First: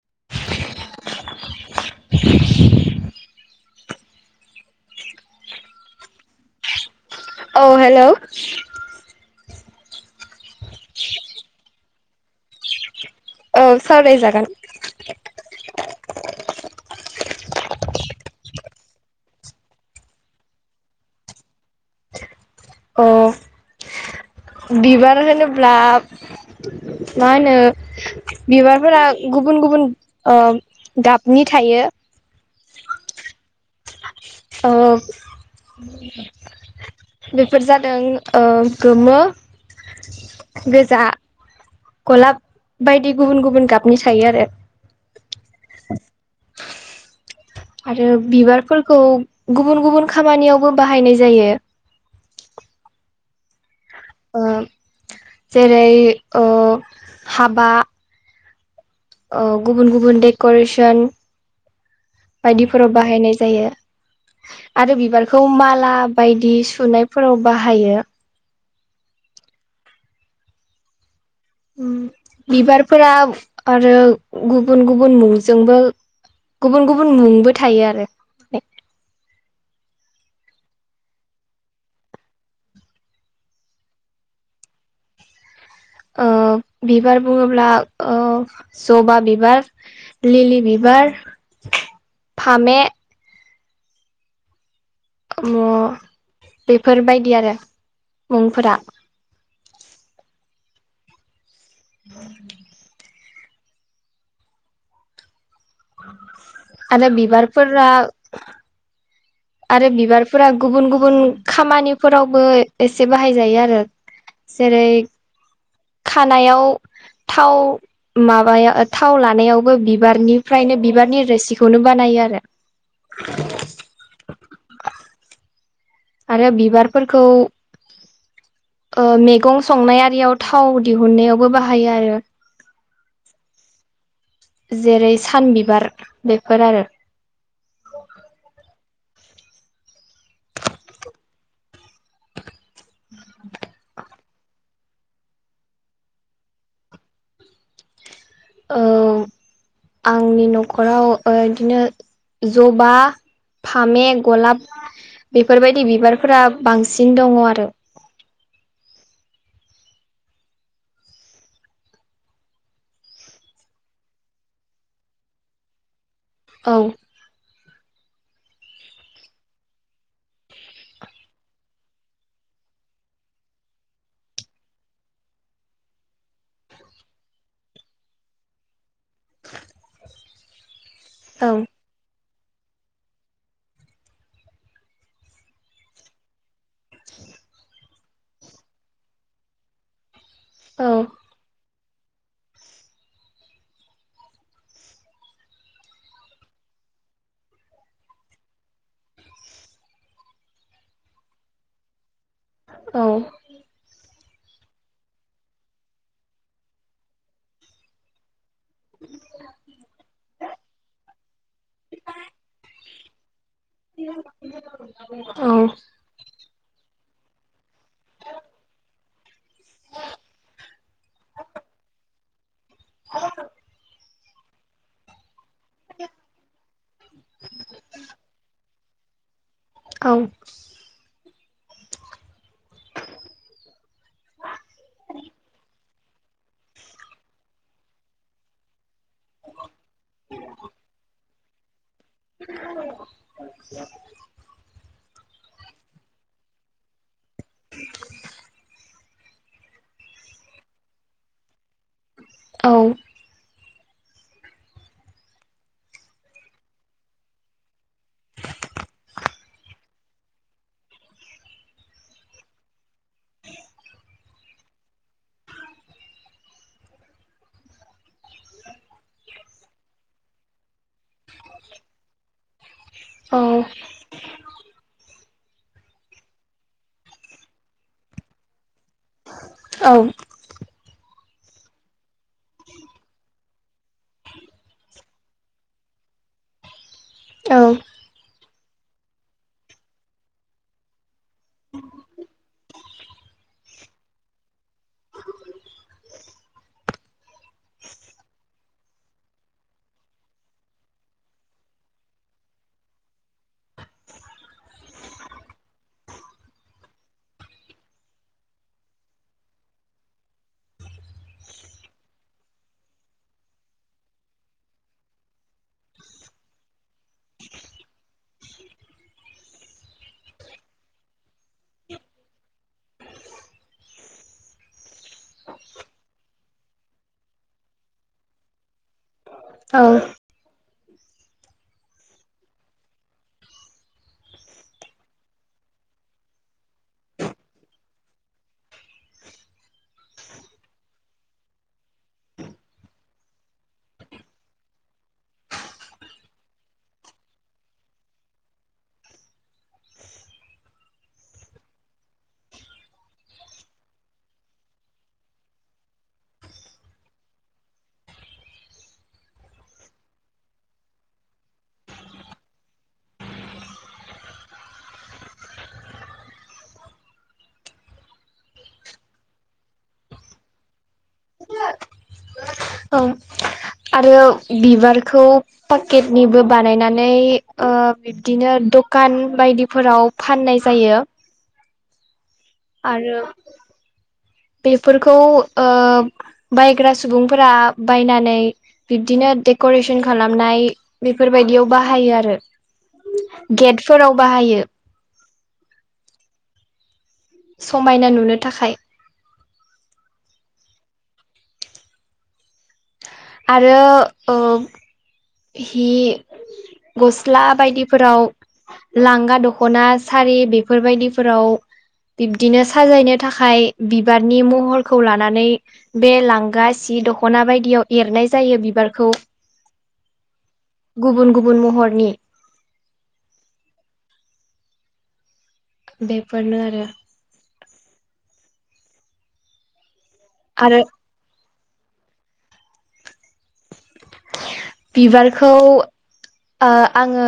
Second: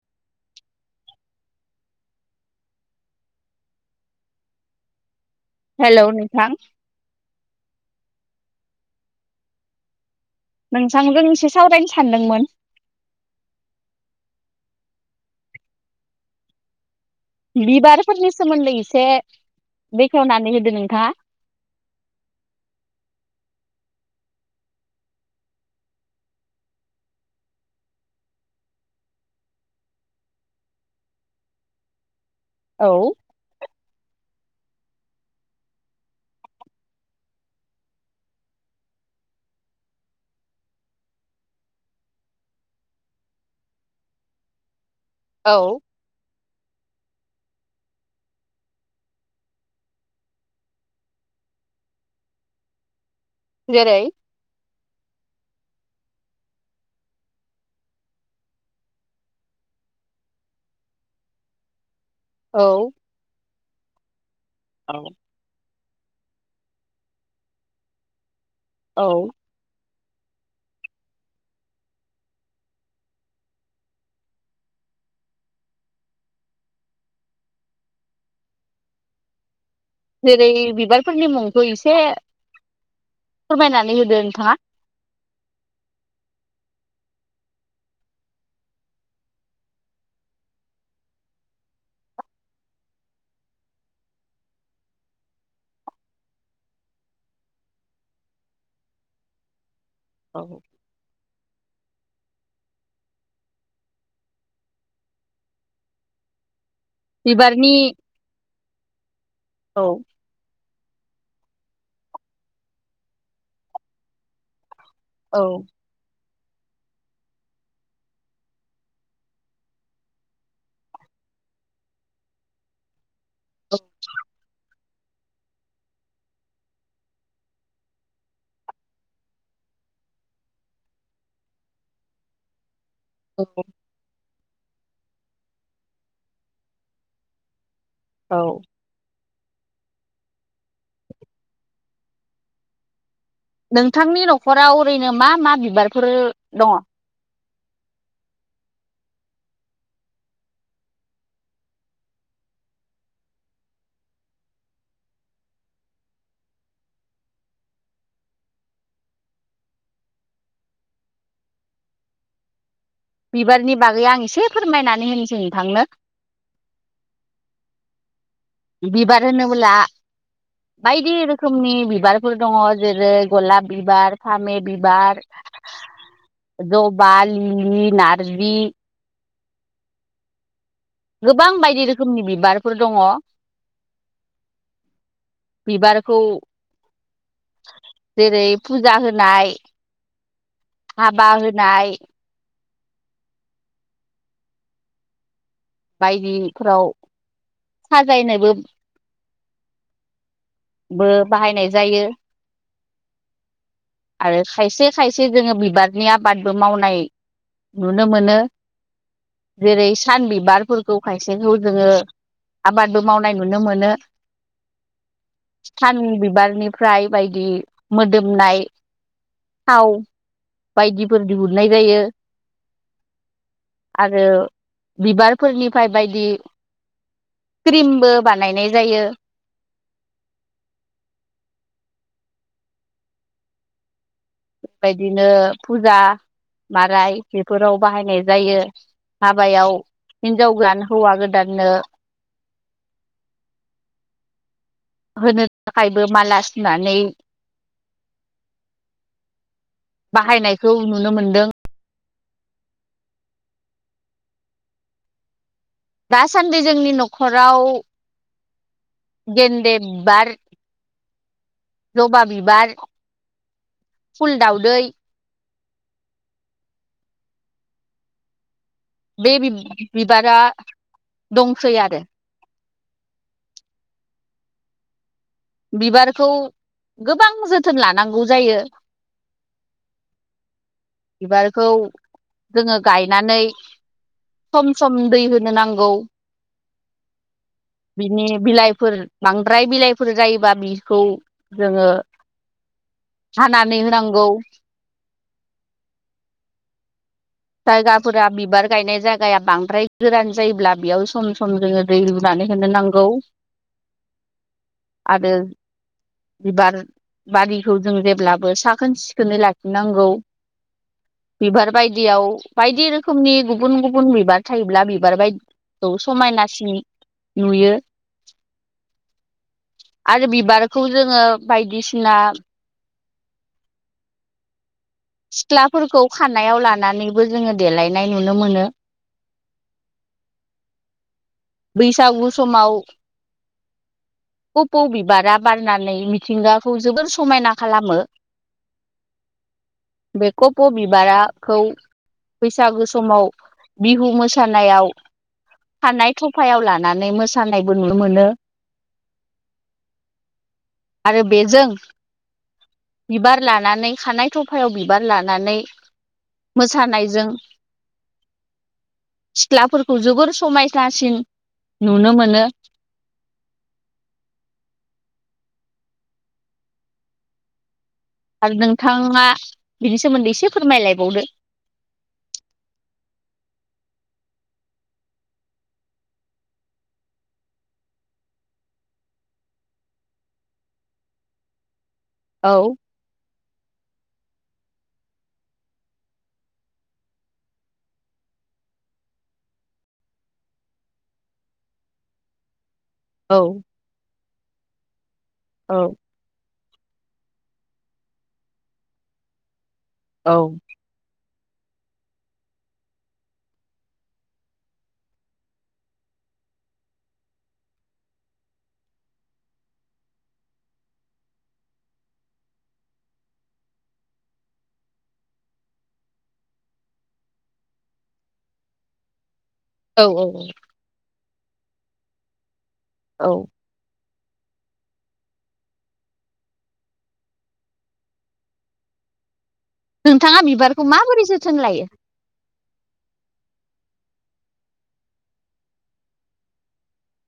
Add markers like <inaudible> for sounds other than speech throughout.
<unintelligible> हेल' नोंथां औ हेलौ नोंथांजों एसे सावरायनो सानदोंमोन औ सावरायजागोन। बिबारफोरनि सोमोन्दै एसे बेखेवनानै होदो नोंथाङा? <inaudible> अ' बिबार होनोब्ला मा होनो बिबारफोरा गुबुन गुबुन ओ गाबनि थायो। औ अ बेफोर जादों ओ गोमो गोजा गलाब बायदि गुबुन गुबुन गाबनि थायो आरो। औ आरो बिबारफोरखौ गुबुन गुबुन खामानियावबो बाहायनाय जायो। जेरै ओ जेरै ओ हाबा ओ गुबुन गुबुन डेक'रेसन औ बायदिफोराव बाहायनाय जायो। आरो औ बिबारखौ माला बायदि सुनायफोराव बाहायो। औ फम बिबारफोरा आरो गुबुन गुबुन मुंजोंबो गुबुन गुबुन मुंबो थायो आरो जेरै बिबारफोरनि मुंखौ इसे फोरमायनानै होदो नोंथाङा। ओ बिबार बुङोब्ला जबा बिबार लिलि बि बार फामे म बेफोरबायदि आरो मुंफोरा औ <inaudible> आरो बिबारनि बिबारफोरा औ आरो बिबारफोरा गुबुन गु बुन खामानिफोरावबो एसे बाहायजायो आरो जेरै औ खानायाव थाव माबाया ओ थाव लानायावबो बिबारनिफ्रायनो बिबारनि रोसिखौनो बाना यो आरो‌ <unintelligible> आरो बिबारफोरखौ ओ मेगं संनायआरियाव थाव दिहुननायावबो बाहायो आरो। <unintelligible> जेरै सान बिबार बेफोर आरो। औ नोंथांनि न'खराव ओरैनो मा मा बिबारफोर दङ'? औ आंनि न'खराव ओ इदिनो ज'बा फामे गलाब बेफोरबायदि बिबारफोरा बांसिन दङ' आरो। <inaudible> बिबारनि बागै आं इसे फोरमायनानै होनोसै नोंथांनो। औ बिबार होनोबोला बायदि रोखोमनि बिबारफोर दङ' जेरै गलाब बिबार फामे बिबार ज'बा लिलि नारबि <inaudible> गोबां औ बायदि रोखोमनि बि बारफोर दङ'। बिबारखौ <inaudible> जेरै फुजा होनाय औ हाबा होनाय बायदिफोराव साजायनोबो बो बाहायनाय जायो। औ। आरो खायसे खायसे जोङो बिबारनि आबादबो मावनाय नुनो मोनो। जेरै सान बिबारफोरखौ खायसेखौ जोङो आबादबो मावनाय नुनो मोनो। औ सान बिबारनिफ्राय बायदि मोदोमनाय थाव बायदिफोर दिहुननाय जायो। आरो बिबार फोरनिफाय बायदि क्रिमबो बानायनाय जायो। औ। बेबायदिनो फुजा माराय बेफोराव बाहायनाय जायो। हाबायाव हिनजाव गोदान हौवा गोदाननो <inaudible> नानै। बाहायनायखौ नुनो मोनदों। औ दासान्दै जोंनि न'खराव गेन्दे बिबार ज'बा बिबार फुल दावदै बे बिब-बिबारा दंसै आरो। औ बिबारखौ गोबां जोथोन लानांगौ जायो। औ बिबारखौ जोङो गायनानै सम सम दै होनो नांगौ। बिनि बिलाइफोर बांद्राय बिलाइ सुफुर जायोबा बिखौ जोङो हानानै होनांगौ। जायगाफोरा बिबार गायनाय जायगाया बांद्राय गोरान जायोब्ला, बेयाव सम सम जोङो दै रुनानै होनोनांगौ। आरो बिबार बारिखौ जों जेब्लाबो साखोन सिखोनै लाखिनांगौ। बिबार बाय बायदियाव बायदि रोखोमनि गुबुन गुबुन बिबार थायोब्ला बिबार बायदिखौ समायनासिन नुयो। आरो बिबारखौ जोङो बायदिसिना सिख्लाफोरखौ खानायाव लानानैबो जोङो देलायनाय नुनो मोनो। औ। बैसागु समाव कपौ बिबारा बारनानै मिथिंगाखौ जोबोर समायना खालामो। बे कपौ' बिबाराखौ बैसागु समाव बिहु मोसानायाव खानाय थफायाव लानानै मोसानायबो नुनो मोनो। आरो बेजों बिबार लानानै खानाय थफायाव बिबार लानानै मोसानायजों सिख्लाफोरखौ जोबोर समायसासिन नुनो मोनो। आरो नोंथाङा बिनि सोमोन्दै एसे फोरमायलायबावदो औ। आरो बिबारखौ पाकेटनिबो बानायनानै ओ बिब्दिनो दखान बायदिफोराव फाननाय जायो। औ आरो बेफोरखौ ओ बायग्रा सुबुंफोरा बायनानै बिब्दिनो देक'रेसन खालामनाय बेफोरबाय बायदियाव बायो आरो औ गेटफोराव बाहायो। औ। समायना नुनो थाखाय। औ। आरो ओ हि गस्ला बायदिफोराव लांगा दख'ना, सारि बेफोरबायदिफोराव बिब्दिनो साजायनो थाखाय बिबारनि महरखौ लानानै बे लांगा सि दख'ना बायदियाव एरनाय जायो बिबारखौ। औ औ औ। गुबुन गुबुन महरनि औ। बेफोरारनो आरो आरो। नोंथाङा आरो बिबारखौ माबोरै जोथोन लायो? बिबारखौ ओ आङो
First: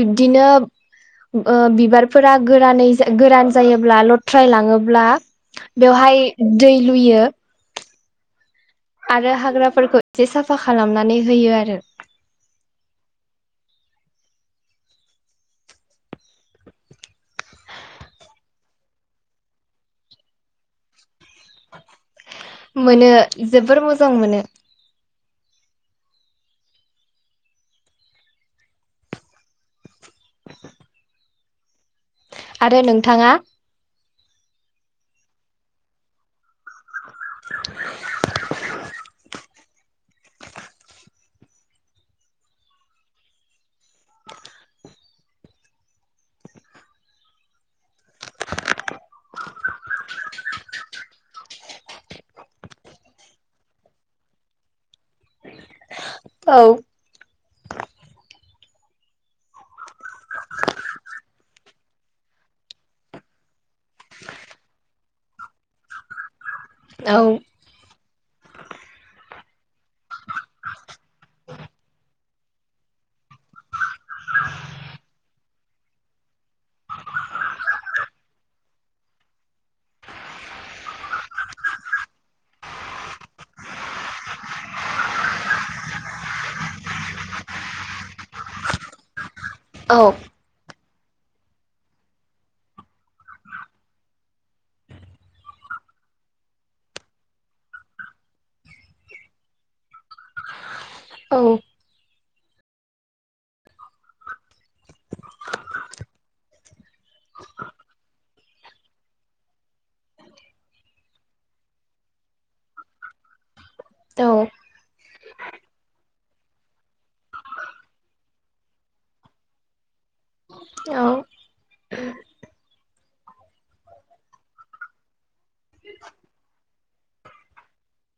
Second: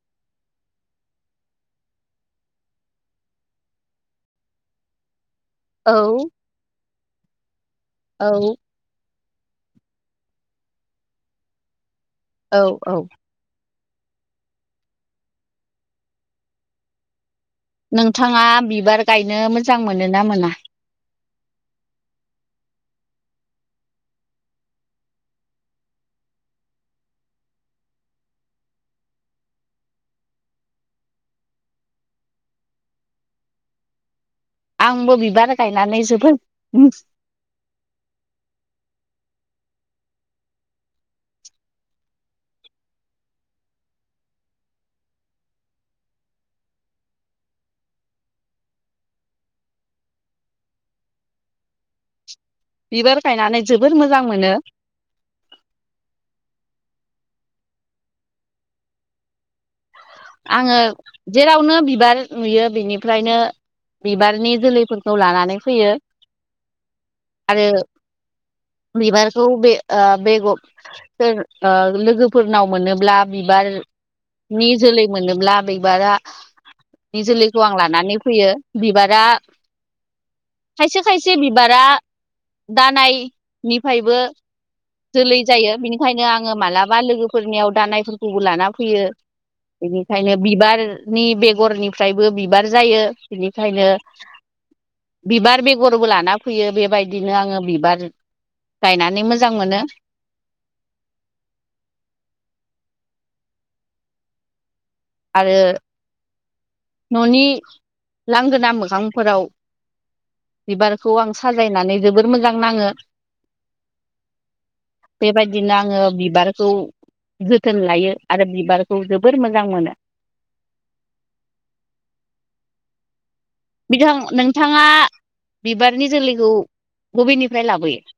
बिब्दिनो ओ बिबारफोरा गोरानै गोरान जायोब्ला लथ्राय लाङोब्ला औ बेवहाय दै लुयो। औ। आरो हाग्राफोरखौ एसे साफा खालामनानै होयो आरो। औ औ। नोंथाङा बिबार गायनो मोजां मोनो ना मोना? मोनो जोबोर मोजां मोनो। आरो नोंथाङा आंबो बिबार गायनानै जोबोद <inaudible> बिबार गायनानै जबोोर मोजां मोनो। औ आङो जेरावनो बिबार नुयो बिनिफ्रायनो बिबारनि जोलैफोरखौ लानानै फैयो औ आरो बिबारखौ बे ओ बेगर लोगोफोरनाव मोनोब्ला बिबार नि जोलै मोनोब्ला बिबारा नि जोलैखौ आं लानानै फैयो बिबारा खायसे खायसे बिबारा दानायनिफायबो। जोलै जायो बिनिखायनो आङो मालाबा लोगोफोरनियाव दानायफोरखौबो लाना फैयो। औ बेनिखायनो बिबार नि बेगरनिफ्रायबो बिबार जायो बिनिखायनो बिबार बेगरबो लाना फैयो बेबायदिनो आङो बिबार गायनानै मोजां मोजां मोनो। औ आरो न'नि लांगोना मोखांफोराव बिबारखौ आं साजायनानै जोबोर मोजां नाङो। औ। बेबायदिनो आङो बिबारखौ जोथोन लायो आरो बिबारखौ जोबोर मोजां मोनो। औ बिथां नोंथाङा बिबारनि जोलैखौ बबेनिफ्राय लाबोयो? <inaudible>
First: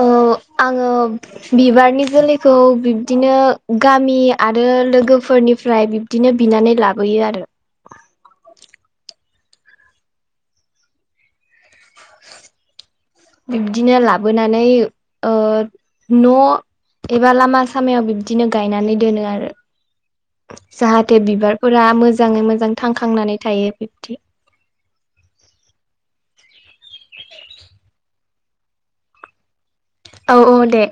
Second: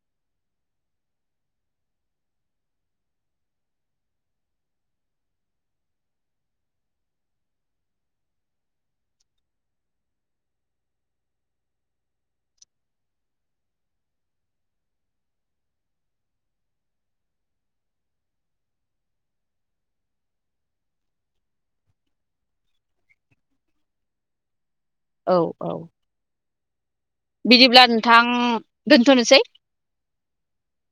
ओ। आङो बिबारनि जोलैखौ बिब्दिनो गामि आरो लोगोफोर फोरनिफ्राय बिब्दिनो बिनानै लाबोयो आरो बिब्दिनो लाबोनानै ओ न' एबा लामा सामायाव बिब्दिनो गायनानै दोनो आरो जाहाथे बिबारफोरा मोजाङै मोजां थांखांनानै थायो बिब्दि। औ औ। बिदिब्ला नोंथां दोनथ'नोसै। औ औ दे।